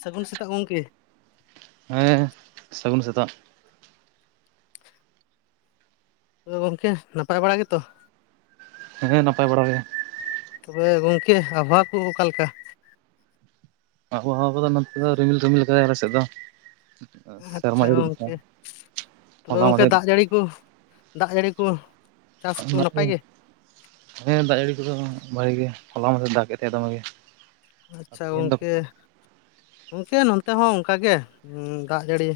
ᱥᱟᱹᱜᱩᱱ ᱥᱮᱛᱟᱜ ᱜᱚᱝᱠᱮ᱾ ᱦᱮᱸ ᱥᱟᱹᱜᱩᱱ ᱥᱮᱛᱟᱜ᱾ ᱜᱚᱝᱠᱮ ᱱᱟᱯᱟᱭ ᱵᱟᱲᱟ ᱜᱮᱛᱚ? ᱦᱮᱸ ᱱᱟᱯᱟᱭ ᱵᱟᱲᱟ ᱜᱮ᱾ ᱛᱚᱵᱮ ᱜᱚᱝᱠᱮ ᱟᱵᱦᱟᱣᱟ ᱠᱩ ᱚᱠᱟᱞᱮᱠᱟ? ᱟᱵᱚᱦᱟᱣᱟ ᱠᱚ ᱫᱚ ᱱᱚᱛᱮ ᱫᱚ ᱨᱤᱢᱤᱞ ᱨᱤᱢᱤᱞ ᱟᱠᱟᱫᱟᱭ ᱟᱞᱮ ᱥᱮᱜ ᱫᱚ᱾ ᱟᱪᱪᱷᱟ ᱥᱮᱨᱢᱟ ᱡᱟᱹᱲᱤ ᱞᱮᱠᱟ ᱜᱚᱝᱠᱮ ᱛᱚᱵᱮ ᱦᱚᱞᱟ ᱜᱚᱝᱠᱮ ᱢᱟᱫᱷᱮᱨ ᱫᱟᱜ ᱡᱟᱹᱲᱤ ᱠᱩ ᱫᱟᱜ ᱡᱟᱹᱲᱤ ᱠᱩ ᱚᱱᱟ ᱦᱩᱸ ᱦᱮᱸ ᱫᱟᱜ ᱡᱟᱹᱲᱤ ᱠᱚᱫᱚ ᱵᱷᱟᱜᱮ ᱜᱮ ᱦᱚᱞᱟ ᱢᱟᱫᱦᱮᱨ ᱫᱟᱜ ᱠᱮᱛ ᱛᱮ ᱟᱫᱚ ᱚᱱᱟ ᱟᱪᱪᱷᱟ ᱜᱚᱝᱠᱮ ᱜᱚᱝᱠᱮ ᱱᱚᱱᱛᱮ ᱦᱚᱸ ᱚᱝᱠᱟ ᱜᱮ ᱫᱟᱜ ᱡᱟᱹᱲᱤ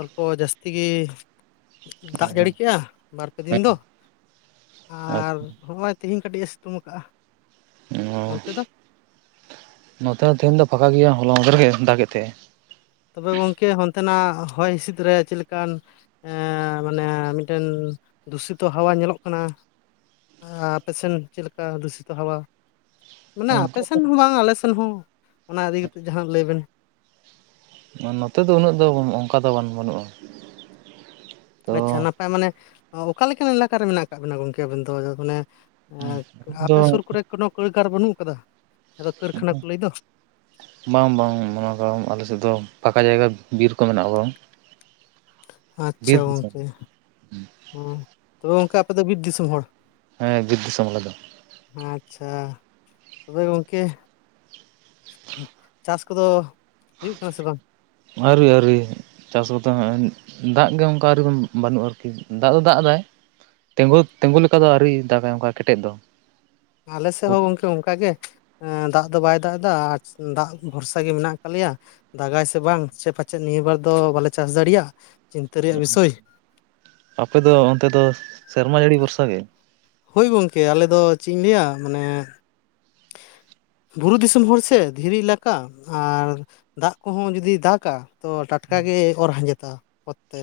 ᱚᱞᱯᱚ ᱡᱟᱹᱥᱛᱤ ᱜᱤ ᱫᱟᱜ ᱦᱮᱸ ᱡᱟᱹᱲᱤ ᱠᱮᱜᱼᱟ ᱵᱟᱨᱯᱮ ᱫᱤᱱ ᱫᱚ ᱟᱪᱪᱷᱟ ᱟᱨ ᱦᱚᱹᱜᱼᱚᱭ ᱛᱤᱦᱤᱧ ᱠᱟᱹᱴᱤᱡ ᱮ ᱥᱤᱛᱩᱝ ᱟᱠᱟᱜᱼᱟ᱾ ᱚ ᱚᱱᱛᱮ ᱫᱚ ᱱᱚᱛᱮ ᱦᱚᱸ ᱛᱮᱦᱮᱧ ᱫᱚ ᱯᱷᱟᱠᱟ ᱜᱮᱭᱟ ᱦᱚᱞᱟ ᱢᱟᱫᱦᱮᱨ ᱜᱮ ᱫᱟᱜ ᱜᱮᱜ ᱛᱮᱦᱮᱸ᱾ ᱛᱚᱵᱮ ᱜᱚᱝᱠᱮ ᱚᱱᱛᱮᱱᱟᱜ ᱦᱚᱭ ᱦᱤᱸᱥᱤᱫ ᱨᱮ ᱪᱮᱜ ᱞᱮᱠᱟᱱ ᱮ ᱢᱟᱱᱮ ᱢᱤᱫᱴᱮᱱ ᱫᱩᱥᱤᱛᱚ ᱦᱟᱣᱟ ᱧᱮᱞᱚᱜ ᱠᱟᱱᱟ᱾ ᱟᱯᱮᱥᱮᱱ ᱪᱮᱜ ᱞᱮᱠᱟ ᱫᱩᱥᱤᱛᱚ ᱦᱟᱣᱟ ᱢᱟᱱᱮ ᱟᱯᱮ ᱥᱮᱱ ᱦᱚᱸ ᱵᱟᱝ ᱟᱞᱮ ᱥᱮᱱ ᱦᱚᱸ ᱚᱱᱟ ᱤᱫᱤ ᱠᱟᱛᱮᱜ ᱡᱟᱦᱟᱸ ᱱᱟᱜ ᱞᱟᱹᱭ ᱵᱮᱱ᱾ ᱱᱚᱛᱮ ᱫᱚ ᱩᱱᱟᱹᱜ ᱫᱚ ᱵᱟᱱᱩ ᱚᱱᱠᱟ ᱫᱚ ᱵᱟᱝ ᱵᱟᱹᱱᱩᱜᱼᱟ᱾ ᱛᱚ ᱟᱪᱪᱷᱟ ᱱᱟᱯᱟᱭ ᱢᱟᱱᱮ ᱚᱠᱟ ᱞᱮᱠᱟᱱ ᱮᱞᱟᱠᱟ ᱨᱮ ᱢᱮᱱᱟᱜ ᱠᱟᱜ ᱵᱮᱱᱟ ᱜᱚᱝᱠᱮ ᱟᱵᱤᱱ ᱫᱚ ᱢᱟᱱᱮ ᱦᱮᱸ ᱫᱚ ᱟᱯᱮ ᱥᱩᱨ ᱠᱚᱨᱮ ᱠᱳᱱᱳ ᱠᱟᱹᱭᱠᱟᱨ ᱵᱟᱹᱱᱩᱜ ᱟᱠᱟᱫᱟ ᱟᱫᱚ ᱠᱟᱹᱨᱠᱷᱟᱱᱟ ᱠᱚ ᱞᱟᱹᱭ ᱫᱚ᱾ ᱵᱟᱝ ᱵᱟᱝ ᱚᱱᱟ ᱫᱚ ᱟᱞᱮᱥᱮᱜ ᱫᱚ ᱯᱷᱟᱠᱟ ᱡᱟᱭᱜᱟ ᱵᱤᱨ ᱠᱚ ᱢᱮᱱᱟᱜ ᱟ ᱵᱚᱨᱚᱝ᱾ ᱟᱪᱪᱷᱟ ᱜᱚᱝᱠᱮ ᱦᱮᱸ ᱛᱚᱵᱮ ᱜᱚᱝᱠᱮ ᱟᱯᱮ ᱫᱚ ᱵᱤᱨ ᱫᱤᱥᱚᱢ ᱦᱚᱲ ᱦᱮᱸ ᱵᱤᱨ ᱫᱤᱥᱚᱢ ᱟᱞᱮ ᱫᱚ᱾ ᱟᱪᱪᱷᱟ ᱛᱚᱵᱮ ᱜᱚᱝᱠᱮ ᱪᱟᱥ ᱠᱚ ᱫᱚ ᱦᱩᱭᱩᱜ ᱠᱟᱱᱟ ᱥᱮ ᱵᱟᱝ? ᱟᱣᱨᱤ ᱟᱣᱨᱤ ᱪᱟᱥ ᱠᱚ ᱫᱚ ᱦᱟᱸᱜ ᱫᱟᱜ ᱜᱮ ᱚᱱᱠᱟ ᱟᱨᱤ ᱵᱚᱱ ᱵᱟᱹᱱᱩᱜᱼᱟ ᱟᱨᱠᱤ ᱫᱟᱜ ᱫᱚ ᱫᱟᱜ ᱮᱫᱟᱭ ᱛᱮᱸᱜᱳ ᱛᱮᱸᱜᱳ ᱞᱮᱠᱟ ᱫᱚ ᱟᱹᱣᱨᱤᱭ ᱫᱟᱜᱟᱭ ᱚᱝᱠᱟ ᱠᱮᱴᱮᱡ ᱫᱚ᱾ ᱟᱞᱮ ᱥᱮᱜ ᱦᱚᱸ ᱜᱚᱝᱠᱮ ᱚᱝᱠᱟ ᱜᱮ᱾ ᱮᱸ ᱫᱟᱜ ᱫᱚ ᱵᱟᱭ ᱫᱟᱜ ᱮᱫᱟ ᱟᱨ ᱫᱟᱜ ᱵᱷᱚᱨᱥᱟ ᱜᱮ ᱢᱮᱱᱟᱜ ᱠᱟᱜ ᱞᱮᱭᱟ᱾ ᱫᱟᱜᱟᱭ ᱥᱮ ᱵᱟᱝ ᱥᱮ ᱯᱟᱪᱮᱜ ᱱᱤᱭᱟᱹ ᱵᱟᱨ ᱫᱚ ᱵᱟᱞᱮ ᱪᱟᱥ ᱫᱟᱲᱤᱭᱟᱜ ᱪᱤᱱᱛᱟᱹ ᱨᱮᱭᱟᱜ ᱵᱤᱥᱚᱭ᱾ ᱟᱯᱮᱫᱚ ᱚᱱᱛᱮ ᱫᱚ ᱥᱮᱨᱢᱟ ᱡᱟᱹᱲᱤ ᱵᱷᱚᱨᱥᱟ ᱜᱮ? ᱦᱩᱭ ᱜᱚᱝᱠᱮ ᱟᱞᱮ ᱫᱚ ᱪᱮᱜ ᱤᱧ ᱞᱟᱹᱭᱟ ᱢᱟᱱᱮ ᱵᱩᱨᱩ ᱫᱤᱥᱚᱢ ᱦᱚᱲ ᱥᱮ ᱫᱷᱤᱨᱤ ᱮᱞᱟᱠᱟ ᱟᱨ ᱫᱟᱜ ᱠᱚᱦᱚᱸ ᱡᱩᱫᱤᱭ ᱫᱟᱜᱟ ᱛᱚ ᱴᱟᱴᱠᱟᱜᱮ ᱚᱨ ᱦᱟᱸᱡᱮᱫᱚᱜ ᱟ ᱛᱮ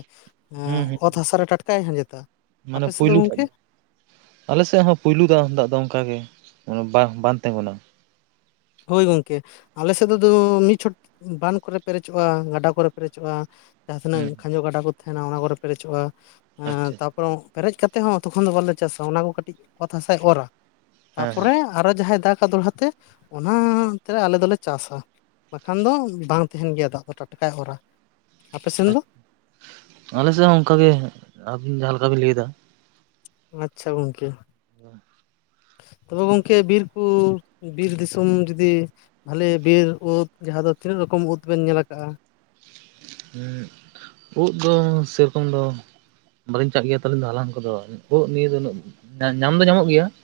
ᱦᱩᱸ ᱦᱩᱸ ᱚᱛ ᱦᱟᱥᱟᱨᱮ ᱴᱟᱴᱠᱟᱭ ᱦᱟᱸᱡᱮᱫᱟ᱾ ᱢᱟᱱᱮ ᱯᱩᱭᱞᱩ ᱴᱟᱜ ᱟᱞᱮᱥᱮᱜ ᱦᱚᱸ ᱯᱩᱭᱞᱩ ᱫᱟᱜ ᱦᱚ ᱫᱟᱜ ᱫᱚ ᱚᱝᱠᱟ ᱜᱮ ᱵᱟᱝ ᱵᱟᱝ ᱛᱮᱜᱩᱱᱟ᱾ ᱦᱳᱭ ᱜᱚᱝᱠᱮ᱾ ᱟᱞᱮ ᱥᱮᱜ ᱫᱚ ᱫᱚ ᱢᱤᱫ ᱪᱷᱚᱴ ᱵᱟᱸᱱ ᱠᱚᱨᱮ ᱯᱮᱨᱮᱡᱚᱜᱼᱟ, ᱜᱟᱰᱟ ᱠᱚᱨᱮ ᱯᱮᱨᱮᱡᱚᱜᱼᱟ, ᱡᱟᱦᱟᱸ ᱛᱤᱱᱟᱹᱜ ᱦᱩᱸ ᱠᱷᱟᱸᱡᱚ ᱜᱟᱰᱟ ᱠᱚ ᱛᱟᱦᱮᱱᱟ ᱚᱱᱟ ᱠᱚᱨᱮ ᱯᱮᱨᱮᱡᱚᱜᱼᱟ ᱟᱪᱪᱷᱟ ᱛᱟᱯ ᱵᱚᱨᱚᱝ ᱯᱮᱨᱮᱡ ᱠᱟᱛᱮᱜ ᱦᱚᱸ ᱛᱚᱠᱷᱚᱱ ᱫᱚ ᱵᱟᱞᱮ ᱪᱟᱥᱟ ᱚᱱᱟ ᱠᱚ ᱠᱟᱹᱴᱤᱡ ᱚᱛ ᱦᱟᱥᱟᱭ ᱚᱨᱟ ᱦᱮᱸ ᱦᱮᱸ ᱛᱟᱯᱚᱨᱮ ᱟᱨᱚ ᱡᱟᱦᱟᱸᱭ ᱫᱟᱜᱟ ᱫᱚᱲᱦᱟ ᱛᱮ ᱚᱱᱟᱛᱮ ᱟᱞᱮ ᱫᱚᱞᱮ ᱪᱟᱥᱟ ᱵᱟᱠᱷᱟᱱ ᱫᱚ ᱵᱟᱝ ᱛᱟᱦᱮᱱ ᱜᱮᱭᱟ ᱫᱟᱜ ᱫᱚ ᱴᱟᱴᱠᱟᱭ ᱚᱨᱟ᱾ ᱟᱯᱮ ᱥᱮᱱ ᱫᱚ? ᱟᱞᱮᱥᱮᱜ ᱦᱚᱸ ᱚᱝᱠᱟᱜᱮ ᱟᱹᱵᱤᱱ ᱡᱟᱦᱟᱸ ᱞᱮᱠᱟ ᱵᱤᱱ ᱞᱮᱭᱫᱟ ᱾ ᱟᱪᱪᱷᱟ ᱜᱚᱝᱠᱮ ᱾ [unintelligible] ᱛᱚᱵᱮ ᱜᱚᱝᱠᱮ ᱵᱤᱨ ᱠᱩ ᱵᱤᱨ ᱫᱤᱥᱚᱢ ᱡᱩᱫᱤ ᱵᱷᱟᱞᱮ ᱵᱤᱨ ᱩᱫ ᱡᱟᱦᱟᱸ ᱫᱚ ᱛᱤᱱᱟᱹᱜ ᱨᱚᱠᱚᱢ ᱩᱫ ᱵᱮᱱ ᱧᱮᱞ ᱟᱠᱟᱜᱼᱟ? ᱩᱸᱜ ᱩᱫ ᱫᱚ ᱥᱮᱨᱚᱠᱚᱢ ᱫᱚ ᱵᱟᱞᱤᱧ ᱪᱟᱜ ᱜᱮᱭᱟ ᱛᱚ ᱟᱞᱤᱧ ᱫᱚ ᱦᱟᱞᱟᱝ ᱠᱚᱫᱚ ᱳᱜ ᱱᱤᱭᱟᱹ ᱫᱚ ᱩᱱᱟᱹᱜ ᱧᱟᱢ ᱫᱚ ᱧᱟᱢᱚᱜ ᱜᱮᱭᱟ ᱾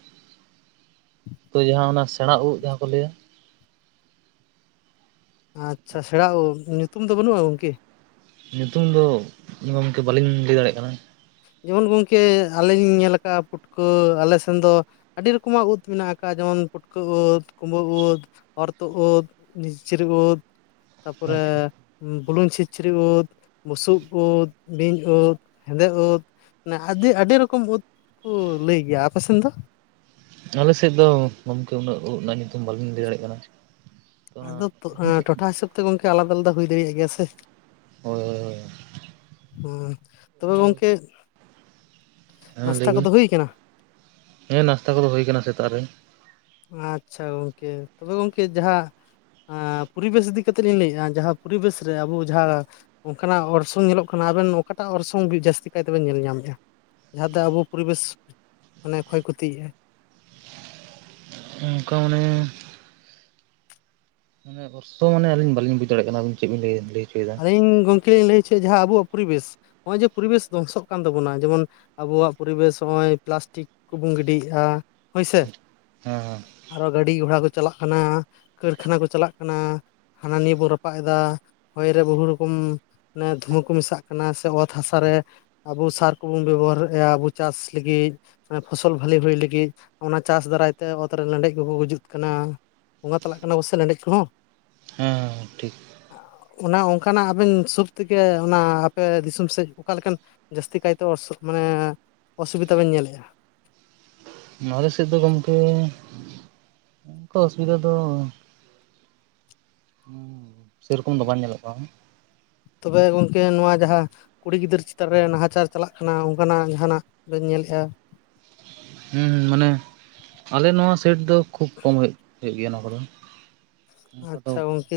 ᱛᱚ ᱡᱟᱦᱟᱸ ᱚᱱᱟ ᱥᱮᱬᱟ ᱩᱜ ᱡᱟᱦᱟᱸ ᱠᱚ ᱞᱟᱹᱭᱟ ᱟᱪᱪᱷᱟ ᱥᱮᱬᱟ ᱩᱜ ᱧᱩᱛᱩᱢ ᱫᱚ ᱵᱟᱹᱱᱩᱜᱼᱟ ᱜᱚᱝᱠᱮ? ᱧᱩᱛᱩᱢ ᱫᱚ ᱜᱚᱝᱠᱮ ᱵᱟᱹᱞᱤᱧ ᱞᱮᱭ ᱫᱟᱲᱮᱜ ᱠᱟᱱᱟ ᱾ ᱡᱮᱢᱚᱱ ᱜᱚᱝᱠᱮ ᱟᱞᱤᱧ ᱧᱮᱞ ᱟᱠᱟᱜᱼᱟ ᱯᱩᱴᱠᱟᱹ ᱟᱞᱮ ᱥᱮᱱ ᱫᱚ ᱟᱹᱰᱤ ᱨᱚᱠᱚᱢᱟᱜ ᱩᱫ ᱢᱮᱱᱟᱜ ᱟᱠᱟᱜᱼᱟ ᱡᱮᱢᱚᱱ ᱯᱩᱴᱠᱟᱹ ᱳᱫ ᱠᱩᱢᱵᱟᱹ ᱳᱫ ᱚᱨᱛᱳᱜ ᱳᱫ ᱱᱤᱥᱪᱤᱨᱤ ᱳᱫ ᱾ ᱛᱟᱯᱚᱨᱮ ᱟᱪᱪᱷᱟ ᱵᱩᱞᱩᱝ ᱪᱷᱤᱪᱪᱷᱤᱨᱤ ᱳᱫᱽ ᱵᱩᱥᱩᱵ ᱳᱫᱽ ᱵᱤᱧ ᱳᱫᱽ ᱾ ᱦᱮᱸᱫᱮ ᱳᱫᱽ ᱢᱟᱱᱮ ᱟᱹᱫᱤ ᱟᱹᱰᱤ ᱨᱚᱠᱚᱢ ᱳᱫᱽ ᱠᱚ ᱞᱟᱹᱭ ᱜᱮᱭᱟ ᱟᱯᱮ ᱥᱮᱱ ᱫᱚ? ᱟᱞᱮᱥᱮᱫ ᱫᱚ ᱜᱚᱢᱠᱮ ᱩᱱᱟᱹᱜ ᱳᱜ ᱱᱟᱜ ᱧᱩᱛᱩᱢ ᱵᱟᱹᱞᱤᱧ ᱞᱮᱭ ᱫᱟᱲᱮᱜ ᱠᱟᱱᱟ ᱾ ᱟᱫᱚᱵ ᱛᱚ ᱮᱸ ᱴᱚᱴᱷᱟ ᱦᱤᱥᱟᱹᱵ ᱛᱮ ᱜᱚᱝᱠᱮ ᱟᱞᱟᱫᱟ ᱟᱞᱟᱫᱟ ᱦᱩᱭ ᱫᱟᱲᱮᱭᱟᱜ ᱜᱮᱭᱟ ᱥᱮ? ᱦᱳᱭ ᱦᱳᱭ ᱦᱳᱭ ᱟᱸ ᱛᱚᱵᱮ ᱜᱚᱝᱠᱮ ᱮᱸ ᱱᱟᱥᱛᱟ ᱞᱟᱹᱭᱵᱤᱱ ᱠᱚᱫᱚ ᱦᱩᱭ ᱠᱟᱱᱟ ᱦᱮᱸ ᱱᱟᱥᱛᱟ ᱠᱚᱫᱚ ᱦᱳᱭ ᱠᱟᱱᱟ ᱥᱮᱛᱟᱜ ᱨᱮ ᱾ ᱟᱪᱪᱷᱟ ᱜᱚᱝᱠᱮ ᱛᱚᱵᱮ ᱜᱚᱝᱠᱮ ᱡᱟᱦᱟᱸ ᱟ ᱯᱭᱨᱤᱵᱮᱥ ᱤᱫᱤ ᱠᱟᱛᱮᱜ ᱞᱤᱧ ᱞᱮᱭᱮᱜᱼᱟ ᱡᱟᱦᱟᱸ ᱯᱚᱨᱤᱵᱮᱥ ᱨᱮ ᱟᱵᱚ ᱡᱟᱦᱟ ᱚᱝᱠᱟᱱᱟᱜ ᱚᱨᱥᱚᱝ ᱧᱮᱞᱚᱜ ᱠᱟᱱᱟ ᱟᱵᱮᱱ ᱚᱠᱟᱴᱟᱜ ᱚᱨᱥᱚᱝ ᱵᱤ ᱡᱟᱹᱥᱛᱤ ᱠᱟᱭ ᱛᱮᱵᱮᱱ ᱧᱮᱞ ᱧᱟᱢᱮᱫᱟ? ᱡᱟᱦᱟᱸ ᱫᱚ ᱟᱵᱚ ᱯᱚᱨᱤᱵᱮᱥ ᱢᱟᱱᱮ ᱠᱷᱚᱭ ᱠᱷᱚᱛᱤᱭᱮᱜᱼᱟᱭ ᱾ ᱚᱝᱠᱟ ᱚᱱᱮ ᱢᱟᱱᱮ ᱚᱨᱥᱚ ᱢᱟᱱᱮ ᱟᱞᱤᱧ ᱵᱟᱹᱞᱤᱧ ᱵᱩᱡᱽ ᱫᱟᱲᱮᱭᱟᱜ ᱠᱟᱱᱟ ᱟᱵᱤᱱ ᱪᱮᱜ ᱵᱤᱱ ᱞᱟᱹᱭ ᱞᱮᱭ ᱦᱚᱪᱚᱭᱮᱫᱟ ᱤᱧ ᱜᱚᱝᱠᱮᱧ ᱞᱟᱹᱭ ᱦᱚᱪᱚᱭᱮᱜ ᱡᱟᱦᱟᱸ ᱟᱵᱚᱣᱟᱜ ᱯᱚᱨᱤᱵᱮᱥ ᱱᱚᱜᱼᱚᱭ ᱡᱮ ᱯᱚᱨᱤᱵᱮᱥ ᱫᱷᱚᱝᱥᱚᱜ ᱠᱟᱱ ᱛᱟᱵᱚᱱᱟ ᱡᱮᱢᱚᱱ ᱟᱵᱚᱣᱟᱜ ᱯᱚᱨᱤᱵᱮᱥ ᱦᱚᱸᱜᱼᱚᱭ ᱯᱞᱟᱥᱴᱤᱠ ᱠᱚᱵᱚᱱ ᱜᱤᱰᱤᱭᱮᱜᱼᱟ ᱦᱳᱭᱥᱮ? ᱦᱮᱸ ᱦᱮᱸ ᱟᱨᱚ ᱜᱟᱹᱰᱤ ᱜᱷᱚᱲᱟ ᱠᱚ ᱪᱟᱞᱟᱜ ᱠᱟᱱᱟ, ᱠᱟᱹᱨᱠᱷᱟᱱᱟ ᱠᱚ ᱪᱟᱞᱟᱜ ᱠᱟᱱᱟ, ᱦᱟᱱᱟ ᱱᱤᱭᱟᱹ ᱵᱚᱱ ᱨᱟᱯᱟᱜ ᱮᱫᱟ ᱦᱚᱭ ᱨᱮ ᱵᱚᱦᱩ ᱨᱚᱠᱚᱢ ᱢᱟᱱᱮ ᱫᱷᱩᱢᱟᱹ ᱠᱚ ᱢᱮᱥᱟᱜ ᱠᱟᱱᱟ ᱥᱮ ᱚᱛ ᱦᱟᱥᱟ ᱨᱮ ᱟᱵᱚ ᱥᱟᱨ ᱠᱚᱵᱚᱝ ᱵᱮᱵᱚᱦᱟᱨᱮᱜᱼᱟ ᱟᱵᱚ ᱪᱟᱥ ᱞᱟᱹᱜᱤᱜ ᱯᱷᱚᱥᱚᱞ ᱵᱷᱟᱹᱞᱤ ᱦᱩᱭ ᱞᱟᱹᱜᱤᱫ ᱚᱱᱟ ᱪᱟᱥ ᱫᱟᱨᱟᱭᱛᱮ ᱚᱛᱨᱮ ᱞᱮᱸᱰᱮᱡ ᱠᱚᱠᱚ ᱜᱩᱡᱩᱫ ᱠᱟᱱᱟ ᱾ ᱵᱚᱸᱜᱟ ᱛᱟᱞᱟᱜ ᱠᱟᱱᱟ ᱠᱚᱥᱮ ᱞᱮᱸᱰᱮᱡ ᱠᱚᱦᱚᱸ ᱾ ᱦᱮᱸ ᱦᱮᱸ ᱦᱮᱸ ᱴᱷᱤᱠ ᱾ ᱚᱱᱟ ᱚᱝᱠᱟᱱᱟᱜ ᱟᱵᱮᱱ ᱥᱩᱵᱛᱮᱠᱮ ᱚᱱᱟ ᱟᱯᱮ ᱫᱤᱥᱚᱢ ᱥᱮᱜ ᱚᱠᱟᱞᱮᱠᱟᱱ? ᱡᱟᱹᱥᱛᱤ ᱠᱟᱭᱛᱮ ᱚᱨᱥᱚᱜ ᱢᱟᱱᱮ ᱚᱥᱩᱵᱤᱫᱟ ᱵᱮᱱ ᱧᱮᱞᱮᱜᱼᱟ? ᱱᱚᱣᱟᱨᱮ ᱥᱮᱫ ᱫᱚ ᱜᱚᱢᱠᱮᱼᱼ ᱚᱝᱠᱟ ᱚᱥᱵᱤᱫᱟ ᱫᱚ ᱥᱮᱨᱚᱠᱚᱢ ᱫᱚ ᱵᱟᱝ ᱧᱮᱞᱚᱜ ᱠᱟᱱᱟ ᱾ ᱛᱚᱵᱮ ᱜᱚᱝᱠᱮ ᱱᱚᱣᱟ ᱡᱟᱦᱟᱸ ᱠᱩᱲᱤ ᱜᱤᱫᱟᱹᱨ ᱪᱮᱛᱟᱱ ᱨᱮ ᱱᱟᱦᱟᱪᱟᱨ ᱪᱟᱞᱟᱜ ᱠᱟᱱᱟ ᱚᱝᱠᱟᱱᱟᱜ ᱡᱟᱦᱟᱱᱟᱜ ᱵᱤᱱ ᱧᱮᱞᱮᱜᱼᱟ? ᱦᱩᱸ ᱦᱩᱸ ᱢᱟᱱᱮ ᱟᱞᱮ ᱱᱚᱣᱟ ᱥᱟᱹᱭᱤᱰ ᱫᱚ ᱠᱷᱩᱵ ᱠᱚᱢ ᱦᱩᱭᱩᱜ ᱦᱩᱭᱩᱜ ᱜᱮᱭᱟ ᱱᱚᱣᱟ ᱠᱚᱫᱚ ᱾ ᱚᱝᱠᱟ ᱫᱚ ᱟᱪᱪᱷᱟ ᱜᱚᱝᱠᱮ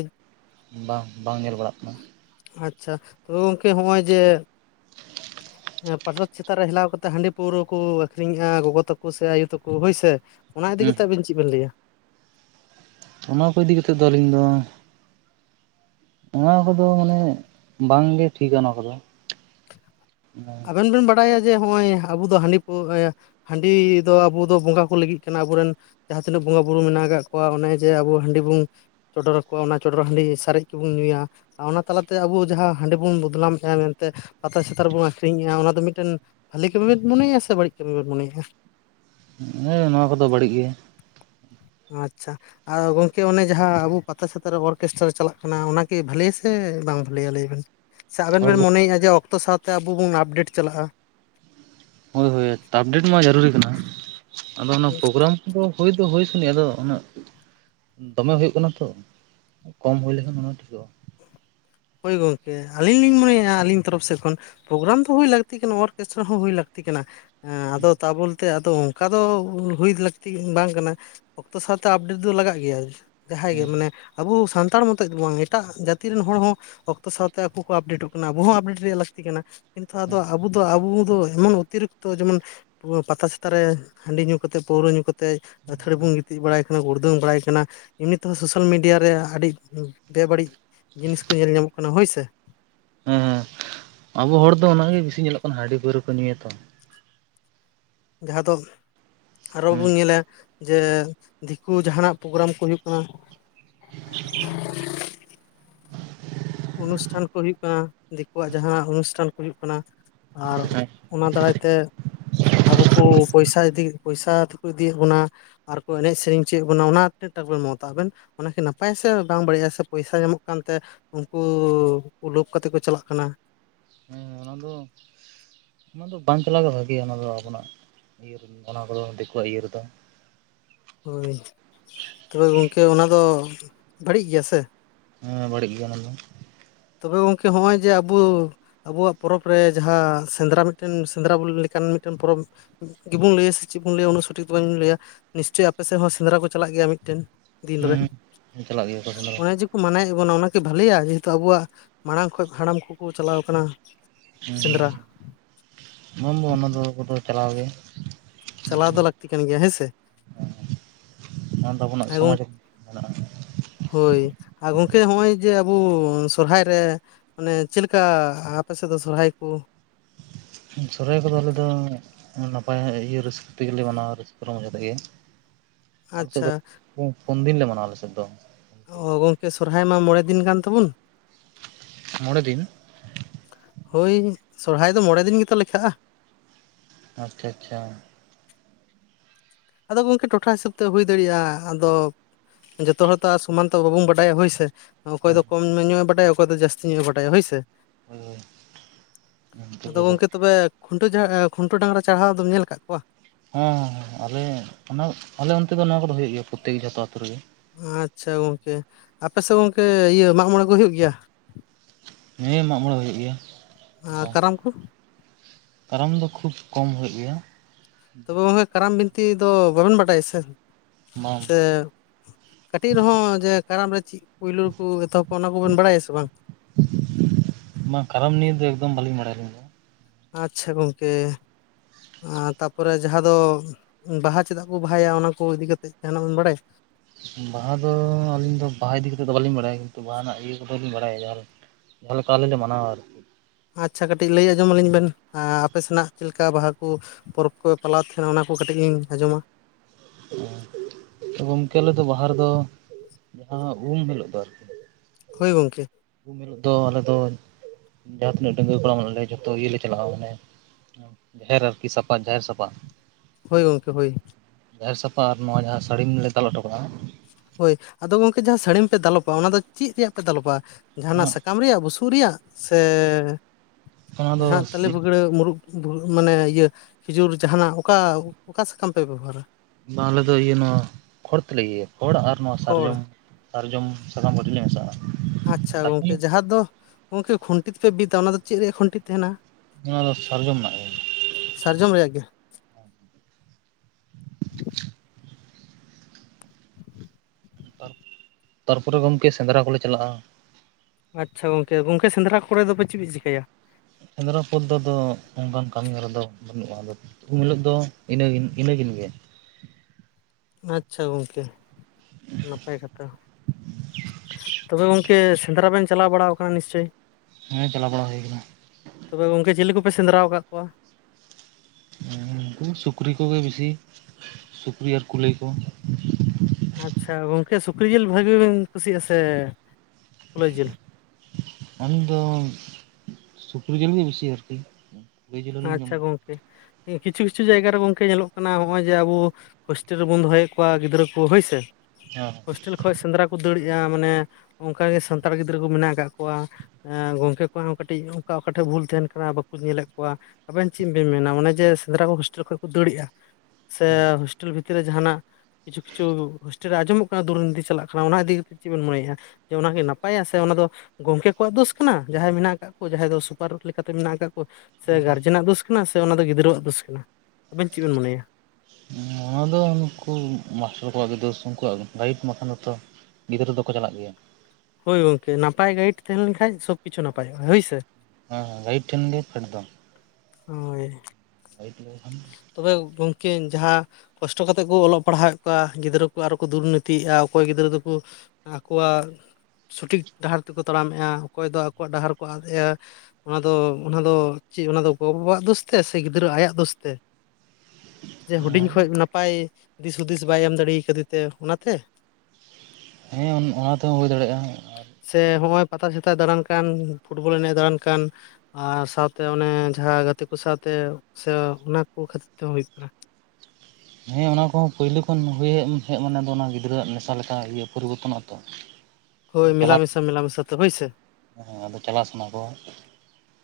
ᱵᱟᱝ ᱵᱟᱝ ᱧᱮᱞ ᱵᱟᱲᱟᱜ ᱠᱟᱱᱟ ᱾ ᱟᱪᱪᱷᱟ ᱛᱚᱵᱮ ᱜᱚᱝᱠᱮ ᱦᱚᱸᱜᱼᱚᱭ ᱡᱮ [inaudible] ᱟᱸ ᱯᱟᱛᱟ ᱪᱷᱟᱛᱟ ᱨᱮ ᱦᱮᱞᱟᱣ ᱠᱟᱛᱮᱜ ᱦᱟᱺᱰᱤ ᱯᱟᱹᱣᱨᱟᱹ ᱠᱚ ᱟᱠᱷᱨᱤᱧᱮᱜ-ᱟ ᱜᱚᱜᱚ ᱛᱟᱠᱚ ᱥᱮ ᱟᱭᱩ ᱛᱟᱠᱚ ᱦᱳᱭᱥᱮ, ᱚᱱᱟ ᱤᱫᱤ ᱦᱩᱸ ᱠᱟᱛᱮᱜ ᱟᱵᱤᱱ ᱪᱮᱜ ᱵᱤᱱ ᱞᱮᱭᱟ? ᱚᱱᱟ ᱠᱚ ᱤᱫᱤ ᱠᱟᱛᱮᱜ ᱫᱚ ᱟᱹᱞᱤᱧ ᱫᱚ ᱚᱱᱟ ᱠᱚᱫᱚ ᱢᱟᱱᱮ ᱵᱟᱝᱜᱮ ᱴᱷᱤᱠᱟ ᱚᱱᱟ ᱠᱚᱫᱚ ᱾ [unintelligible] ᱟᱵᱮᱱ ᱵᱮᱱ ᱵᱟᱰᱟᱭᱟ ᱡᱮ ᱦᱚ-ᱚᱭ ᱟᱵᱚ ᱫᱚ ᱦᱟᱹᱰᱤ ᱯᱟᱹᱣᱟᱹ ᱦᱟᱹᱰᱤ ᱫᱚ ᱟᱵᱚ ᱫᱚ ᱵᱚᱸᱜᱟ ᱠᱚ ᱞᱟᱹᱜᱤᱫ ᱠᱟᱱᱟ ᱟᱵᱚᱨᱮᱱ ᱡᱟᱦᱟᱸ ᱛᱤᱱᱟᱹᱜ ᱵᱚᱸᱜᱟ ᱵᱩᱨᱩ ᱢᱮᱱᱟᱜ ᱠᱟᱜ ᱠᱚᱣᱟ ᱚᱱᱮ ᱡᱮ ᱟᱵᱚ ᱦᱟᱹᱰᱤ ᱵᱩᱱ ᱪᱚᱰᱚᱨ ᱟᱠᱚᱣᱟ ᱚᱱᱟ ᱪᱚᱰᱚᱨ ᱦᱟᱹᱰᱤ ᱥᱟᱨᱮᱡ ᱠᱚᱵᱚᱱ ᱧᱩᱭᱟ᱾ ᱚᱱᱟ ᱛᱟᱞᱟᱛᱮ ᱟᱵᱚ ᱡᱟᱦᱟᱸ ᱦᱟᱹᱰᱤ ᱵᱚᱱ ᱵᱚᱫᱱᱟᱢ ᱢᱮᱱᱛᱮ ᱯᱟᱛᱟ ᱪᱷᱛᱟ ᱨᱮ ᱵᱚᱱ ᱟᱹᱠᱷᱨᱤᱧᱮ-ᱟ ᱚᱱᱟ ᱫᱚ ᱢᱤᱫᱴᱮᱱ ᱵᱷᱟᱹᱞᱤ ᱠᱟᱹᱢᱤ ᱵᱮᱱ ᱢᱚᱱᱮᱭᱟ ᱥᱮ ᱵᱟᱹᱲᱤᱡ ᱠᱟᱹᱢᱤ ᱵᱮᱱ ᱢᱚᱱᱮᱭᱟ? ᱦᱮᱸ ᱱᱚᱣᱟ ᱠᱚᱫᱚ ᱵᱟᱹᱲᱤᱡ ᱜᱮ, ᱟᱪᱪᱷᱟ ᱾ ᱟᱨ ᱜᱚᱝᱠᱮ ᱚᱱᱮ ᱡᱟᱦᱟᱸ ᱟᱵᱚ ᱯᱟᱛᱟ ᱪᱷᱛᱟ ᱨᱮ ᱚᱨᱠᱮᱥᱴᱟᱨ ᱪᱟᱞᱟᱜ ᱠᱟᱱᱟ ᱚᱱᱟᱠᱤ ᱵᱷᱟᱹᱞᱮᱭᱟ ᱥᱮ ᱵᱟᱝ ᱵᱷᱟᱹᱞᱮᱭᱟ ᱞᱟᱹᱭ ᱵᱮᱱ? ᱥᱮ ᱟᱵᱮᱱ ᱚᱨ ᱵᱮᱱ ᱢᱚᱱᱮᱭᱮᱫ-ᱟ ᱡᱮ ᱚᱠᱛᱚ ᱥᱟᱶᱛᱮ ᱟᱵᱚ ᱵᱚᱱ ᱟᱯᱰᱮᱴ ᱪᱟᱞᱟᱜ-ᱟ᱾ ᱦᱳᱭ ᱦᱳᱭ ᱟᱯᱰᱮᱴ ᱢᱟ ᱡᱟᱹᱨᱩᱨᱤ ᱠᱟᱱᱟ ᱟᱫᱚ ᱚᱱᱟ ᱯᱨᱳᱜᱨᱟᱢ ᱫᱚ ᱦᱩᱭ ᱫᱚ ᱦᱩᱭ ᱪᱚᱱᱤᱡ ᱟᱫᱚ ᱩᱱᱟᱹᱜ ᱫᱚᱢᱮ ᱦᱩᱭᱩᱜ ᱠᱟᱱᱟ ᱛᱚ ᱠᱚᱢ ᱦᱩᱭ ᱞᱮᱠᱷᱟᱱ ᱚᱱᱟ ᱴᱷᱤᱠᱚᱜ-ᱟ᱾ ᱦᱳᱭ ᱜᱚᱝᱠᱮ ᱟᱹᱞᱤᱧ ᱞᱤᱧ ᱢᱚᱱᱮᱭᱟ ᱟᱹᱞᱤᱧ ᱛᱚᱨᱚᱯᱷ ᱥᱮᱫ ᱠᱷᱚᱱ ᱯᱨᱳᱜᱨᱟᱢ ᱫᱚ ᱦᱩᱭ ᱞᱟᱹᱠᱛᱤ ᱠᱟᱱᱟ ᱚᱨᱠᱮᱥᱴᱟᱨ ᱦᱚᱸ ᱦᱩᱭ ᱞᱟᱹᱠᱛᱤ ᱠᱟᱱᱟ ᱟᱫᱚ ᱛᱟᱵᱚᱞᱛᱮ ᱟᱫᱚ ᱚᱠᱟ ᱫᱚ ᱦᱩᱭ ᱞᱟᱹᱠᱛᱤ ᱵᱟᱝ ᱠᱟᱱᱟ ᱚᱠᱛᱚ ᱥᱟᱶᱛᱮ ᱟᱯᱰᱮᱴ ᱫᱚ ᱞᱟᱜᱟᱜ ᱜᱮᱭᱟ᱾ ᱡᱟᱦᱟᱸᱭ ᱜᱮ ᱢᱟᱱᱮ ᱟᱵᱚ ᱥᱟᱱᱛᱟᱲ ᱢᱚᱛᱚᱡ ᱫᱚ ᱵᱟᱝ ᱮᱴᱟᱜ ᱡᱟᱹᱛᱤ ᱨᱮᱱ ᱦᱚᱲ ᱦᱚᱸ, ᱚᱠᱛᱚ ᱥᱟᱶᱛᱮ ᱟᱠᱚ ᱠᱚ ᱟᱯᱰᱮᱴᱚᱜ ᱠᱟᱱᱟ ᱟᱵᱚ ᱦᱚᱸ ᱟᱯᱰᱮᱴ ᱨᱮᱭᱟᱜ ᱞᱟᱹᱠᱛᱤ ᱠᱟᱱᱟ ᱠᱤᱱᱛᱩ ᱟᱫᱚ ᱟᱵᱚ ᱫᱚ ᱟᱵᱚ ᱫᱚ ᱮᱢᱚᱱ ᱚᱛᱤᱨᱤᱠᱛᱚ ᱡᱮᱢᱚᱱ ᱯᱟᱛᱟ ᱪᱷᱟᱛᱟ ᱨᱮ ᱦᱟᱹᱰᱤ ᱧᱩ ᱠᱟᱛᱮ ᱯᱟᱹᱣᱨᱟᱹ ᱧᱩ ᱠᱟᱛᱮ ᱟᱹᱛᱷᱟᱹᱲᱤ ᱵᱚᱱ ᱜᱤᱛᱤᱡ ᱵᱟᱲᱟᱭ ᱜᱩᱲᱫᱩᱝ ᱵᱟᱲᱟᱭ ᱠᱟᱱᱟ ᱮᱢᱱᱤ ᱛᱮᱦᱚᱸ ᱥᱳᱥᱟᱞ ᱢᱤᱰᱤᱭᱟ ᱨᱮ ᱟᱹᱰᱤ ᱵᱮᱵᱟᱹᱲᱤᱡ ᱡᱤᱱᱤᱥ ᱧᱮᱞ ᱧᱟᱢᱚᱜ ᱠᱟᱱᱟ ᱦᱳᱭ ᱥᱮ, ᱦᱮᱸ ᱦᱮᱸ ᱟᱵᱚ ᱦᱚᱲ ᱫᱚ ᱚᱱᱟᱜᱮ ᱵᱤᱥᱤ ᱧᱮᱞᱚᱜ ᱠᱟᱱᱟ ᱦᱟᱹᱰᱤ ᱯᱟᱹᱣᱨᱟᱹ ᱠᱚ ᱧᱩᱭᱟ ᱛᱚ ᱾ ᱡᱟᱦᱟᱸ ᱫᱚ ᱟᱨᱚ ᱵᱚᱱ ᱦᱮᱸ ᱧᱮᱞᱟ ᱡᱮ ᱫᱤᱠᱩ ᱡᱟᱦᱟᱱᱟᱜ ᱯᱨᱳᱜᱨᱟᱢ ᱠᱚ ᱦᱩᱭᱩᱜ ᱠᱟᱱᱟ [unintelligible] ᱚᱱᱩᱥᱴᱷᱟᱱ ᱠᱚ ᱦᱩᱭᱩᱜ ᱠᱟᱱᱟ ᱫᱤᱠᱩᱣᱟᱜ ᱡᱟᱦᱟᱸ ᱚᱱᱩᱥᱴᱷᱟᱱ ᱠᱚ ᱦᱩᱭᱩᱜ ᱠᱟᱱᱟ, ᱟᱨ ᱦᱮᱸ ᱚᱱᱟ ᱫᱟᱨᱟᱭ ᱛᱮ ᱟᱵᱚ ᱠᱚ ᱯᱚᱭᱥᱟ ᱤᱫᱤ ᱯᱚᱭᱥᱟ ᱛᱮᱠᱚ ᱤᱫᱤᱭᱮᱫ ᱵᱚᱱᱟ ᱟᱨ ᱠᱚ ᱮᱱᱮᱡ ᱥᱮᱨᱮᱧᱪᱚᱭᱮᱫ ᱵᱚᱱᱟ ᱚᱱᱟ [inaudible] ᱵᱮᱱ ᱢᱚᱛᱟᱜ ᱟᱵᱮᱱ? ᱚᱱᱟᱠᱤ ᱱᱟᱯᱟᱭ ᱟᱥᱮ ᱵᱟᱝ ᱵᱟᱹᱲᱤᱡ-ᱟ ᱥᱮ ᱯᱚᱭᱥᱟ ᱧᱟᱢᱚᱜ ᱠᱟᱱᱛᱮ ᱩᱱᱠᱩ ᱯᱩᱞᱩᱠ ᱠᱟᱛᱮᱫ ᱠᱚ ᱪᱟᱞᱟᱜ ᱠᱟᱱᱟ᱾ ᱦᱮᱸᱸ ᱚᱱᱟ ᱫᱚ ᱚᱱᱟ ᱫᱚ ᱵᱟᱝ ᱪᱟᱞᱟᱣ ᱜᱮ ᱵᱷᱟᱜᱮᱤᱭᱟ ᱚᱱᱟ ᱫᱚ ᱟᱵᱚᱱᱟᱜ ᱤᱭᱟᱹ ᱚᱱᱟ ᱠᱚᱫᱚ ᱫᱤᱠᱩᱣᱟᱜ ᱤᱭᱟᱹ ᱨᱮᱫᱚ᱾ ᱦᱳᱭ ᱛᱚᱵᱮ ᱜᱚᱝᱠᱮ ᱚᱱᱟ ᱫᱚ ᱵᱟᱹᱲᱤᱡ ᱜᱮᱭᱟ ᱥᱮ? ᱦᱮᱸ ᱵᱟᱹᱲᱤᱡ ᱜᱮᱭᱟ ᱚᱱᱟ ᱫᱚ᱾ ᱛᱚᱵᱮ ᱜᱚᱝᱠᱮ ᱱᱚᱜ-ᱚᱭ ᱡᱮ ᱟᱵᱩ ᱟᱵᱚᱣᱟᱜ ᱯᱚᱨᱚᱵ ᱨᱮ ᱡᱟᱦᱟᱸ ᱥᱮᱸᱫᱽᱨᱟ ᱢᱤᱫᱴᱮᱱ ᱥᱮᱸᱫᱽᱨᱟ ᱞᱮᱠᱟᱱ ᱢᱤᱫᱴᱮᱱ ᱯᱚᱨᱚᱵ ᱜᱮᱵᱚᱱ ᱞᱟᱹᱭᱟ ᱥᱮ ᱪᱮᱫ ᱵᱚᱱ ᱞᱟᱹᱭᱟ ᱩᱱᱟᱹᱜ ᱥᱚᱴᱷᱤᱠ ᱵᱟᱹᱧ ᱞᱟᱹᱭᱟ ᱱᱤᱥᱪᱳᱭ ᱟᱯᱮ ᱥᱮᱫ ᱦᱚᱸ ᱥᱮᱸᱫᱽᱨᱟ ᱠᱚ ᱪᱟᱞᱟᱜ ᱜᱮᱭᱟ, ᱢᱤᱫᱴᱮᱱ ᱫᱤᱱᱨᱮ ᱦᱮᱸ ᱪᱟᱞᱟᱜ ᱜᱮᱭᱟ ᱠᱚ ᱥᱮᱸᱫᱽᱨᱟ ᱾ ᱚᱱᱮ ᱡᱮᱠᱚ ᱢᱟᱱᱟᱭᱮᱫ ᱵᱚᱱᱟ ᱚᱱᱟᱠᱤ ᱵᱟᱹᱞᱮᱭᱟ ᱡᱮᱦᱮᱛᱩ ᱟᱵᱚᱣᱟᱜ ᱢᱟᱲᱟᱝ ᱠᱷᱚᱡ ᱦᱟᱲᱟᱢ ᱠᱚᱠᱚ ᱪᱟᱞᱟᱣ ᱠᱟᱱᱟ᱾ ᱦᱮᱸ ᱥᱮᱸᱫᱽᱨᱟ ᱦᱮᱸ ᱵᱟᱝ ᱵᱟᱝ ᱚᱱᱟ ᱫᱚ ᱠᱚᱫᱚ ᱪᱟᱞᱟᱣ ᱜᱮ᱾ ᱪᱟᱞᱟᱣ ᱫᱚ ᱞᱟᱹᱠᱛᱤ ᱠᱟᱱ ᱜᱮᱭᱟ ᱦᱮᱸ ᱥᱮ᱾ ᱱᱚᱣᱟ ᱫᱚ ᱟᱵᱚᱱᱟᱜ ᱦᱮᱸ ᱜᱚᱝ ᱥᱚᱢᱟᱡᱽ ᱮ ᱢᱮᱱᱟᱜᱼᱟ᱾ ᱦᱳᱭ ᱟᱨ ᱜᱚᱝᱠᱮ ᱦᱚᱜᱼᱚᱭ ᱡᱮ ᱟᱵᱩ ᱥᱚᱨᱦᱟᱭ ᱨᱮ ᱢᱟᱱᱮ ᱪᱮᱫ ᱞᱮᱠᱟ ᱟᱯᱮ ᱥᱮᱫ ᱫᱚ ᱥᱚᱨᱦᱟᱭ ᱠᱩ? ᱥᱚᱨᱚᱦᱨᱟᱭ ᱠᱚᱫᱚ ᱟᱞᱮ ᱫᱚ ᱱᱟᱯᱟᱭ ᱤᱭᱟᱹ ᱨᱟᱹᱥᱠᱟᱹ ᱛᱮᱜᱮ ᱞᱮ ᱢᱟᱱᱟᱣ ᱨᱟᱹᱥᱠᱟᱹ ᱨᱚᱢᱚᱡ ᱟᱛᱮ ᱜᱮ᱾ [inaudible] ᱟᱞᱮ ᱥᱮᱫ ᱫᱚ ᱯᱩᱱ ᱫᱤᱱ ᱞᱮ ᱢᱟᱱᱟᱣᱟ ᱟᱞᱮ ᱥᱮᱫ ᱫᱚ᱾ ᱚ ᱜᱚᱝᱠᱮ ᱥᱚᱨᱦᱟᱭ ᱢᱟ ᱢᱚᱬᱮ ᱫᱤᱱ ᱜᱟᱱ ᱛᱟᱵᱚᱱ᱾ ᱢᱚᱬᱮ ᱫᱤᱱ᱾ ᱦᱳᱭ ᱥᱚᱨᱦᱟᱭ ᱫᱚ ᱢᱚᱬᱮ ᱫᱤᱱ ᱜᱮᱛᱚ ᱞᱮᱠᱷᱟᱜ-ᱟ᱾ ᱟᱪᱪᱷᱟ ᱟᱪᱪᱷᱟ᱾ ᱟᱫᱚ ᱜᱚᱝᱠᱮ ᱴᱚᱴᱷᱟ ᱦᱤᱥᱟᱹᱵ ᱛᱮ ᱦᱳᱭ ᱫᱟᱲᱮᱼᱟ ᱟᱫᱚ ᱡᱚᱛᱚ ᱦᱚᱲ ᱛᱚ ᱟᱨ ᱥᱚᱢᱟᱱ ᱛᱚ ᱵᱟᱵᱚᱝ ᱵᱟᱰᱟᱭᱟ ᱦᱳᱭᱥᱮ᱾ ᱚᱠᱚᱭ ᱫᱚ ᱦᱳᱭ ᱠᱚᱢ ᱧᱚᱧᱚ ᱵᱟᱰᱟᱭᱟ ᱚᱠᱚᱭ ᱫᱚ ᱡᱟᱹᱥᱛᱤ ᱧᱚᱜᱮ ᱵᱟᱰᱟᱭᱟ ᱦᱳᱭᱥᱮ᱾ ᱦᱳᱭ ᱚᱱᱛᱮ ᱟᱫᱚ ᱜᱮ ᱵᱮᱥ᱾ ᱦᱮᱸ ᱜᱚᱝᱠᱮ ᱛᱚᱵᱮ ᱠᱷᱩᱱᱟᱹ ᱡᱟᱦᱟᱸ ᱠᱷᱩᱱᱴᱟᱹ ᱰᱟᱝᱨᱟ ᱪᱟᱨᱦᱟᱣ ᱫᱚᱢ ᱧᱮᱞ ᱟᱠᱟᱫ ᱠᱚᱣᱟ? ᱦᱚᱸᱮ ᱟᱞᱮ ᱚᱱᱟ ᱟᱞᱮ ᱚᱱᱛᱮ ᱫᱚ ᱱᱚᱣᱟ ᱠᱚᱫᱚ ᱦᱳᱭᱳᱜ ᱜᱮᱭᱟ ᱯᱨᱚᱛᱛᱮᱠ ᱡᱚᱛᱚ ᱟᱛᱳ ᱨᱮᱜᱮ᱾ ᱟᱪᱪᱷᱟ ᱜᱚᱝᱠᱮ ᱟᱮᱯ ᱥᱮᱫ ᱜᱚᱝᱠᱮ ᱤᱭᱟᱹ ᱢᱟᱜ ᱢᱚᱬᱮ ᱠᱚ ᱦᱳᱭᱳᱜ ᱜᱮᱭᱟ? ᱦᱮ ᱢᱟᱜ ᱢᱚᱬᱮ ᱦᱳᱭᱳᱜ ᱜᱮᱭᱟ᱾ ᱟᱨ ᱠᱟᱨᱟᱢ ᱠᱚ᱾ ᱠᱟᱨᱟᱢ ᱫᱚ ᱠᱷᱩᱵ ᱠᱚᱢ ᱦᱳᱭᱩᱜ ᱜᱮᱭᱟ᱾ ᱦᱮᱸ ᱠᱟᱨᱟᱢ ᱵᱤᱱᱛᱤ ᱫᱚ ᱵᱟᱵᱮᱱ ᱵᱟᱰᱟᱭᱟ ᱥᱮ ᱵᱟᱝ ᱥᱮ ᱵᱟᱝ ᱠᱟᱹᱴᱤᱡ ᱨᱮᱦᱚᱸ ᱡᱮ ᱠᱟᱨᱟᱢ ᱨᱮ ᱪᱮᱫ ᱯᱩᱭᱞᱳ ᱨᱮᱠᱚ ᱮᱛᱚᱦᱚᱵ ᱟ ᱚᱱᱟ ᱠᱚᱵᱮᱱ ᱵᱟᱲᱟᱭᱟ ᱥᱮ ᱵᱟᱝ? ᱢᱟ ᱠᱟᱨᱟᱢ ᱱᱤᱭᱮ ᱫᱚ ᱮᱠᱫᱚᱢ ᱵᱟᱹᱞᱤᱧ ᱵᱟᱲᱟᱭ ᱟᱹᱞᱤᱧ ᱫᱚ ᱾ ᱟᱪᱪᱷᱟ ᱜᱚᱝᱠᱮ ᱛᱟᱯᱚᱨᱮ ᱡᱟᱦᱟᱸ ᱫᱚ ᱵᱟᱦᱟ ᱪᱮᱫᱟᱜ ᱠᱚ ᱵᱟᱦᱟᱭᱟ ᱚᱱᱟ ᱠᱚ ᱤᱫᱤ ᱠᱟᱛᱮᱫ ᱡᱟᱦᱟ ᱱᱟᱜ ᱵᱮᱱ ᱵᱟᱲᱟᱭᱟ? ᱵᱟᱦᱟ ᱫᱚ ᱟᱹᱞᱤᱧ ᱫᱚ ᱵᱟᱦᱟ ᱤᱫᱤ ᱠᱟᱛᱮᱜ ᱫᱚ ᱵᱟᱹᱞᱤᱧ ᱵᱟᱲᱟᱭᱟ ᱠᱤᱱᱛᱩ ᱵᱟᱦᱟ ᱱᱟᱜ ᱤᱭᱟᱹ ᱠᱚᱫᱚ ᱞᱤᱧ ᱵᱟᱲᱟᱭᱟ ᱡᱟᱦᱟ ᱡᱟᱦᱟ ᱞᱮᱠᱟ ᱟᱞᱮ ᱞᱮ ᱢᱟᱱᱟᱣᱟ ᱟᱨ᱾ ᱟᱪᱪᱷᱟ ᱠᱟᱹᱴᱤᱡ ᱞᱟᱹᱭ ᱟᱡᱸᱚᱢ ᱟᱹᱞᱤᱧ ᱵᱮᱱ ᱟᱯᱮ ᱥᱮᱱᱟᱜ ᱪᱮᱫ ᱞᱮᱠᱟ ᱵᱟᱦᱟ ᱠᱚ? ᱯᱚᱨᱚᱵᱽ ᱠᱚ ᱯᱟᱞᱟᱛ ᱛᱟᱦᱮᱱᱟ ᱚᱱᱟ ᱠᱚ ᱠᱟᱹᱴᱤᱡ ᱞᱤᱧ ᱟᱸᱡᱚᱢᱟ᱾ ᱜᱚᱝᱠᱮ ᱟᱞᱮ ᱫᱚ ᱵᱟᱦᱟ ᱨᱮᱫᱚ ᱡᱟᱦᱟ ᱩᱢ ᱦᱤᱞᱳᱜ ᱫᱚ ᱟᱨ᱾ ᱦᱳᱭ ᱜᱚᱝᱠᱮ᱾ ᱩᱢ ᱦᱤᱞᱳᱜ ᱫᱚ ᱟᱞᱮ ᱫᱚ ᱡᱟᱦᱟᱸ ᱛᱤᱱᱟᱹᱜ ᱰᱟᱺᱜᱟᱹᱣ ᱠᱚᱲᱟ ᱢᱮᱱᱟᱜ ᱞᱮᱭᱟ ᱡᱷᱚᱛᱚ ᱤᱭᱟᱹ ᱞᱮ ᱪᱟᱞᱟᱜᱼᱟ ᱢᱟᱱᱮ ᱡᱟᱦᱮᱨ ᱟᱨᱠᱤ ᱥᱟᱯᱷᱟ ᱡᱟᱦᱮᱨ ᱥᱟᱯᱷᱟ᱾ ᱦᱳᱭ ᱜᱚᱝᱠᱮ ᱦᱳᱭ᱾ ᱡᱟᱦᱮᱨ ᱥᱟᱯᱷᱟ ᱟᱨ ᱱᱚᱣᱟ ᱡᱟᱦᱟ ᱥᱟᱹᱲᱤᱢ ᱞᱮ ᱫᱟᱞᱚᱜ ᱦᱚᱴᱚ ᱠᱟᱜᱼᱟ᱾ ᱦᱳᱭ ᱟᱫᱚ ᱜᱚᱝᱠᱮ ᱡᱟᱦᱟ ᱥᱟᱹᱲᱤᱢ ᱯᱮ ᱫᱟᱞᱚᱵᱟ ᱚᱱᱟ ᱫᱚ ᱪᱮᱫ ᱨᱮᱭᱟᱜ ᱯᱮ ᱫᱟᱞᱚᱵᱟ? ᱡᱟᱦᱟ ᱱᱟᱜ ᱚᱱᱟ ᱥᱟᱠᱟᱢ ᱨᱮᱭᱟᱜ ᱵᱩᱥᱩᱵ ᱨᱮᱭᱟᱜ ᱥᱮ ᱚᱱᱟ ᱫᱚ ᱡᱟᱦᱟᱱ ᱛᱟᱞᱮ ᱵᱟᱜᱽᱲᱟᱹ ᱢᱩᱨᱩᱫ ᱢᱟᱱᱮ ᱤᱭᱟᱹ ᱠᱷᱤᱡᱩᱨ ᱡᱟᱦᱟ ᱱᱟᱜ ᱚᱠᱟ ᱚᱠᱟ ᱥᱟᱠᱟᱢ ᱯᱮ ᱵᱮᱵᱚᱦᱟᱨᱟ? ᱵᱟᱝ ᱟᱞᱮ ᱫᱚ ᱤᱭᱟᱹ ᱱᱚᱣᱟ ᱠᱷᱚᱲ ᱛᱮᱞᱮ ᱤᱭᱟᱹᱭᱟ ᱠᱷᱚᱲ ᱟᱨ ᱱᱚᱣᱟ ᱠᱷᱚᱲ ᱥᱟᱨᱡᱚᱢ ᱥᱟᱨᱡᱚᱢ ᱥᱟᱠᱟᱢ ᱠᱟᱴᱤᱡ ᱞᱮ ᱢᱮᱥᱟᱜᱼᱟ᱾ ᱟᱪᱪᱷᱟ ᱜᱚᱝᱠᱮ ᱥᱟᱨᱡᱚᱢ ᱡᱟᱦᱟ ᱫᱚ ᱜᱚᱝᱠᱮ ᱠᱷᱩᱱᱴᱤ ᱛᱮᱯᱮ ᱵᱤᱫᱟ ᱚᱱᱟ ᱫᱚ ᱪᱮᱫ ᱨᱮᱭᱟᱜ ᱠᱷᱩᱱᱴᱤ ᱛᱟᱦᱮᱱᱟ? ᱚᱱᱟ ᱫᱚ ᱥᱟᱨᱡᱚᱢ ᱨᱮᱱᱟᱜ ᱜᱮ ᱾ ᱥᱟᱨᱡᱚᱢ ᱨᱮᱭᱟᱜ ᱜᱮ ᱾ [inaudible] ᱛᱟᱨ ᱛᱟᱨᱯᱚᱨᱮ ᱜᱚᱝᱠᱮ ᱥᱮᱸᱫᱽᱨᱟ ᱠᱚᱞᱮ ᱪᱟᱞᱟᱜᱼᱟ ᱾ ᱟᱪᱪᱷᱟ ᱜᱚᱝᱠᱮ ᱜᱚᱝᱠᱮ ᱥᱮᱸᱫᱽᱨᱟ ᱠᱚᱨᱮ ᱫᱚᱯᱮ ᱪᱮᱫ ᱯᱮ ᱪᱤᱠᱟᱹᱭᱟ? ᱥᱮᱫᱨᱟ ᱯᱚᱨ ᱫᱚ ᱟᱫᱚ ᱚᱱᱠᱟᱱ ᱠᱟᱹᱢᱤ ᱦᱚᱨᱟ ᱫᱚ ᱵᱟᱹᱱᱩᱜᱼᱟ ᱟᱫᱚ ᱾ ᱩᱱ ᱦᱤᱞᱳᱜ ᱫᱚ ᱤᱱᱟᱹ ᱤᱱᱟᱹᱠᱤᱱ ᱜᱮ ᱾ ᱟᱪᱪᱷᱟ ᱜᱚᱝᱠᱮ ᱾ ᱱᱟᱯᱟᱭ ᱠᱟᱛᱷᱟ ᱾ ᱛᱚᱵᱮ ᱜᱚᱝᱠᱮ ᱥᱮᱸᱫᱽᱨᱟ ᱵᱮᱱ ᱪᱟᱞᱟᱣ ᱵᱟᱲᱟᱣ ᱠᱟᱱᱟ ᱱᱤᱥᱪᱚᱭ? ᱦᱮ ᱪᱟᱞᱟᱣ ᱵᱟᱲᱟ ᱦᱳᱭ ᱟᱠᱟᱱᱟ ᱾ ᱛᱚᱵᱮ ᱜᱚᱝᱠᱮ ᱪᱤᱞᱤ ᱠᱚᱯᱮ ᱥᱮᱸᱫᱽᱨᱟ ᱣᱟᱠᱟᱫ ᱠᱚᱣᱟ? ᱩᱱᱠᱩ ᱥᱩᱠᱨᱤ ᱠᱚᱜᱮ ᱵᱤᱥᱤ ᱥᱩᱠᱨᱤ ᱟᱨ ᱠᱩᱞᱟᱹᱭ ᱠᱚ ᱾ ᱟᱪᱪᱷᱟ ᱜᱚᱝᱠᱮ ᱥᱩᱠᱨᱤ ᱡᱤᱞ ᱵᱷᱟᱹᱜᱤ ᱵᱮᱱ ᱠᱩᱥᱤᱭᱟᱜᱼᱟ ᱥᱮ ᱠᱩᱞᱟᱹᱭ ᱡᱮᱞ? ᱟᱢ ᱫᱚ ᱥᱩᱠᱨᱤ ᱡᱤᱞ ᱜᱤ ᱵᱤᱥᱤ ᱟᱨᱠᱤ ᱾ ᱟᱪᱪᱷᱟ ᱜᱚᱝᱠᱮ ᱠᱤᱪᱷᱩ ᱠᱤᱪᱷᱩ ᱡᱟᱭᱜᱟ ᱨᱮ ᱜᱚᱝᱠᱮ ᱧᱮᱞᱚᱜ ᱠᱟᱱᱟ ᱱᱚᱜᱼᱚᱭ ᱡᱮ ᱟᱵᱚ ᱦᱳᱥᱴᱮᱞ ᱨᱮᱵᱚᱱ ᱫᱚᱦᱚᱭᱮᱫ ᱠᱚᱣᱟ ᱜᱤᱫᱽᱨᱟᱹ ᱠᱚ ᱦᱳᱭᱥᱮ ᱵᱟᱲᱟ ᱦᱳᱥᱴᱮᱞ ᱠᱷᱚᱡ ᱥᱮᱸᱫᱽᱨᱟ ᱠᱚ ᱫᱟᱹᱲᱮᱜᱼᱟ ᱢᱟᱱᱮ ᱚᱝᱠᱟᱜᱮ ᱥᱟᱱᱛᱟᱲ ᱜᱤᱫᱽᱨᱟᱹ ᱠᱚ ᱢᱮᱱᱟᱜ ᱟᱠᱟᱝ ᱠᱚᱣᱟ ᱜᱚᱝᱠᱮ ᱠᱚᱣᱟᱜ ᱦᱚᱸ ᱠᱟᱹᱴᱤᱡ ᱚᱱᱠᱟ ᱚᱠᱟᱴᱷᱮᱱ ᱵᱷᱩᱞ ᱛᱟᱦᱮᱱ ᱠᱟᱱᱟ ᱵᱟᱠᱚ ᱧᱮᱞᱮᱫ ᱟᱵᱮᱱ ᱪᱮᱜ ᱵᱮᱱ ᱢᱮᱱᱟ ᱚᱱᱮ ᱡᱮ ᱥᱮᱸᱫᱽᱨᱟ ᱠᱚ ᱦᱳᱥᱴᱮᱞ ᱠᱷᱚᱡ ᱠᱚ ᱫᱟᱹᱲᱮᱜᱼᱟ ᱥᱮ ᱦᱮᱸ ᱦᱳᱥᱴᱮᱞ ᱵᱷᱤᱛᱤᱨ ᱨᱮ ᱡᱟᱦᱟᱱᱟᱜ ᱠᱤᱪᱷᱩ ᱠᱤᱪᱷᱩ ᱦᱳᱴᱮᱞ ᱨᱮ ᱟᱸᱡᱚᱢᱚᱜ ᱠᱟᱱᱟ ᱫᱩᱨᱱᱤᱛᱤ ᱪᱟᱞᱟᱜ ᱠᱟᱱᱟ ᱚᱱᱟ ᱤᱫᱤ ᱠᱟᱛᱮᱮᱫ ᱪᱮᱫ ᱵᱮᱱ ᱢᱚᱱᱮ ᱮᱜᱼᱟ? ᱡᱮ ᱚᱱᱟᱜᱮ ᱱᱟᱯᱟᱭᱟ ᱥᱮ ᱚᱱᱟ ᱫᱚ ᱜᱚᱢᱠᱮ ᱠᱚᱣᱟᱜ ᱫᱳᱥ ᱠᱟᱱᱟ? ᱡᱟᱦᱟᱸᱭ ᱢᱮᱱᱟᱜ ᱟᱠᱟᱟᱜ ᱠᱚ ᱡᱟᱦᱟᱸᱭ ᱫᱚ ᱥᱩᱯᱟᱨ ᱞᱮᱠᱟᱛᱮ ᱢᱮᱱᱟᱜ ᱟᱠᱟᱫ ᱠᱚ ᱥᱮ ᱜᱟᱨᱡᱮᱱᱟᱜ ᱫᱳᱥ ᱠᱟᱱᱟ ᱥᱮ ᱚᱱᱟ ᱫᱚ ᱜᱤᱫᱽᱨᱟᱹᱣᱟᱜ ᱫᱳᱥ ᱠᱟᱱᱟ ᱟᱵᱮᱱ ᱪᱮᱫ ᱵᱮᱱ ᱢᱚᱱᱮᱭᱟ? ᱚᱱᱟ ᱫᱚ ᱱᱩᱠᱩ ᱢᱟᱥᱴᱟᱨ ᱠᱚᱣᱟᱜ ᱜᱮ ᱫᱳᱥ ᱩᱱᱠᱩᱣᱟᱜ ᱜᱟᱭᱤᱯ ᱢᱟᱠᱷᱟᱱ ᱫᱚᱛᱚ ᱜᱤᱫᱽᱨᱟᱹ ᱫᱚᱠᱚ ᱪᱟᱞᱟᱜ ᱜᱮᱭᱟ ᱾ ᱦᱳᱭ ᱜᱚᱝᱠᱮ ᱱᱟᱯᱟᱭ ᱜᱟᱭᱤᱰ ᱛᱟᱦᱮᱸ ᱞᱮᱱᱠᱷᱟᱡ ᱥᱚᱵ ᱠᱤᱪᱷᱩ ᱱᱟᱯᱟᱭᱚᱜᱼᱟ ᱦᱳᱭ ᱥᱮ? ᱦᱮᱸ ᱦᱮᱸ ᱜᱟᱭᱤᱴ ᱴᱷᱮᱱ ᱜᱮ ᱯᱷᱮᱰ ᱫᱚ ᱾ ᱳᱭᱻ [unintelligible] ᱛᱚᱵᱮ ᱜᱚᱢᱠᱮ ᱡᱟᱦᱟ ᱠᱚᱥᱴᱚ ᱠᱟᱛᱮᱜ ᱠᱚ ᱚᱞᱚᱜ ᱯᱟᱲᱦᱟᱣᱮᱫ ᱠᱚᱣᱟ ᱜᱤᱫᱽᱨᱟᱹ ᱠᱚ ᱟᱨᱚ ᱠᱚ ᱫᱩᱨᱱᱤᱛᱤᱭᱮᱜᱼᱟ ᱚᱠᱚᱭ ᱜᱤᱫᱽᱨᱟᱹ ᱫᱚᱠᱚ ᱟᱠᱚᱣᱟᱜ ᱥᱚᱴᱷᱤᱠ ᱰᱟᱦᱟᱨ ᱛᱮᱠᱚ ᱛᱟᱲᱟᱢᱮᱜᱼᱟ ᱚᱠᱚᱭ ᱫᱚ ᱟᱠᱚᱣᱟᱜ ᱰᱟᱦᱟᱨ ᱠᱚ ᱟᱫ ᱮᱼᱟ ᱾ ᱚᱱᱟ ᱫᱚ ᱚᱱᱟ ᱫᱚ ᱪᱮᱜ ᱚᱱᱟᱫᱚ ᱜᱚ ᱵᱟᱵᱟᱣᱟᱜ ᱫᱳᱥ ᱛᱮ ᱥᱮ ᱜᱤᱫᱽᱨᱟᱹ ᱟᱭᱟᱜ ᱫᱳᱥ ᱛᱮ ᱡᱮ ᱦᱩᱰᱤᱧ ᱠᱷᱚᱡ ᱱᱟᱯᱟᱭ ᱫᱤᱥ-ᱦᱩᱫᱤᱥ ᱵᱟᱭ ᱮᱢ ᱫᱟᱲᱮᱭ ᱠᱟᱫᱮ ᱛᱮ ᱚᱱᱟᱛᱮ? ᱦᱮᱸ ᱚᱱ ᱚᱱᱟ ᱛᱮᱦᱚᱸ ᱦᱳᱭ ᱫᱟᱲᱮᱜᱼᱟ ᱾ ᱥᱮ ᱦᱚᱸᱜᱼᱚᱭ ᱯᱟᱛᱟ ᱪᱷᱟᱛᱟᱭ ᱫᱟᱬᱟᱱ ᱠᱟᱱ ᱯᱷᱩᱴᱵᱚᱞ ᱮᱱᱮᱡ ᱮ ᱫᱟᱬᱟᱱ ᱠᱟᱱ ᱟᱨ ᱥᱟᱶᱛᱮ ᱚᱱᱮ ᱡᱟᱦᱟᱸ ᱜᱟᱛᱮ ᱠᱚ ᱥᱟᱶᱛᱮ ᱥᱮ ᱚᱱᱟᱠᱚ ᱠᱷᱟᱹᱛᱤᱨ ᱛᱮᱦᱚᱸ ᱦᱩᱭᱩᱜ ᱠᱟᱱᱟ ᱾ [inaudible] ᱦᱮᱸ ᱚᱱᱟ ᱠᱚᱦᱚᱸ ᱯᱳᱭᱞᱳ ᱠᱷᱚᱱ ᱦᱩᱭᱮᱡ ᱢᱟᱱᱮ ᱫᱚ ᱚᱱᱟ ᱜᱤᱫᱽᱨᱟᱹᱣᱟᱜ ᱱᱮᱥᱟ ᱞᱮᱠᱟ ᱤᱭᱟᱹ ᱯᱚᱨᱤᱵᱚᱨᱛᱚᱱᱚᱜ ᱟ-ᱛᱚ ᱾ ᱦᱳᱭ ᱢᱮᱞᱟ ᱢᱮᱥᱟ ᱢᱮᱞᱟ ᱢᱮᱥᱟ ᱛᱮ ᱦᱳᱭ ᱥᱮ? ᱦᱮᱸ ᱟᱫᱚ ᱪᱟᱞᱟᱜ ᱥᱟᱱᱟ ᱠᱚᱣᱟ ᱾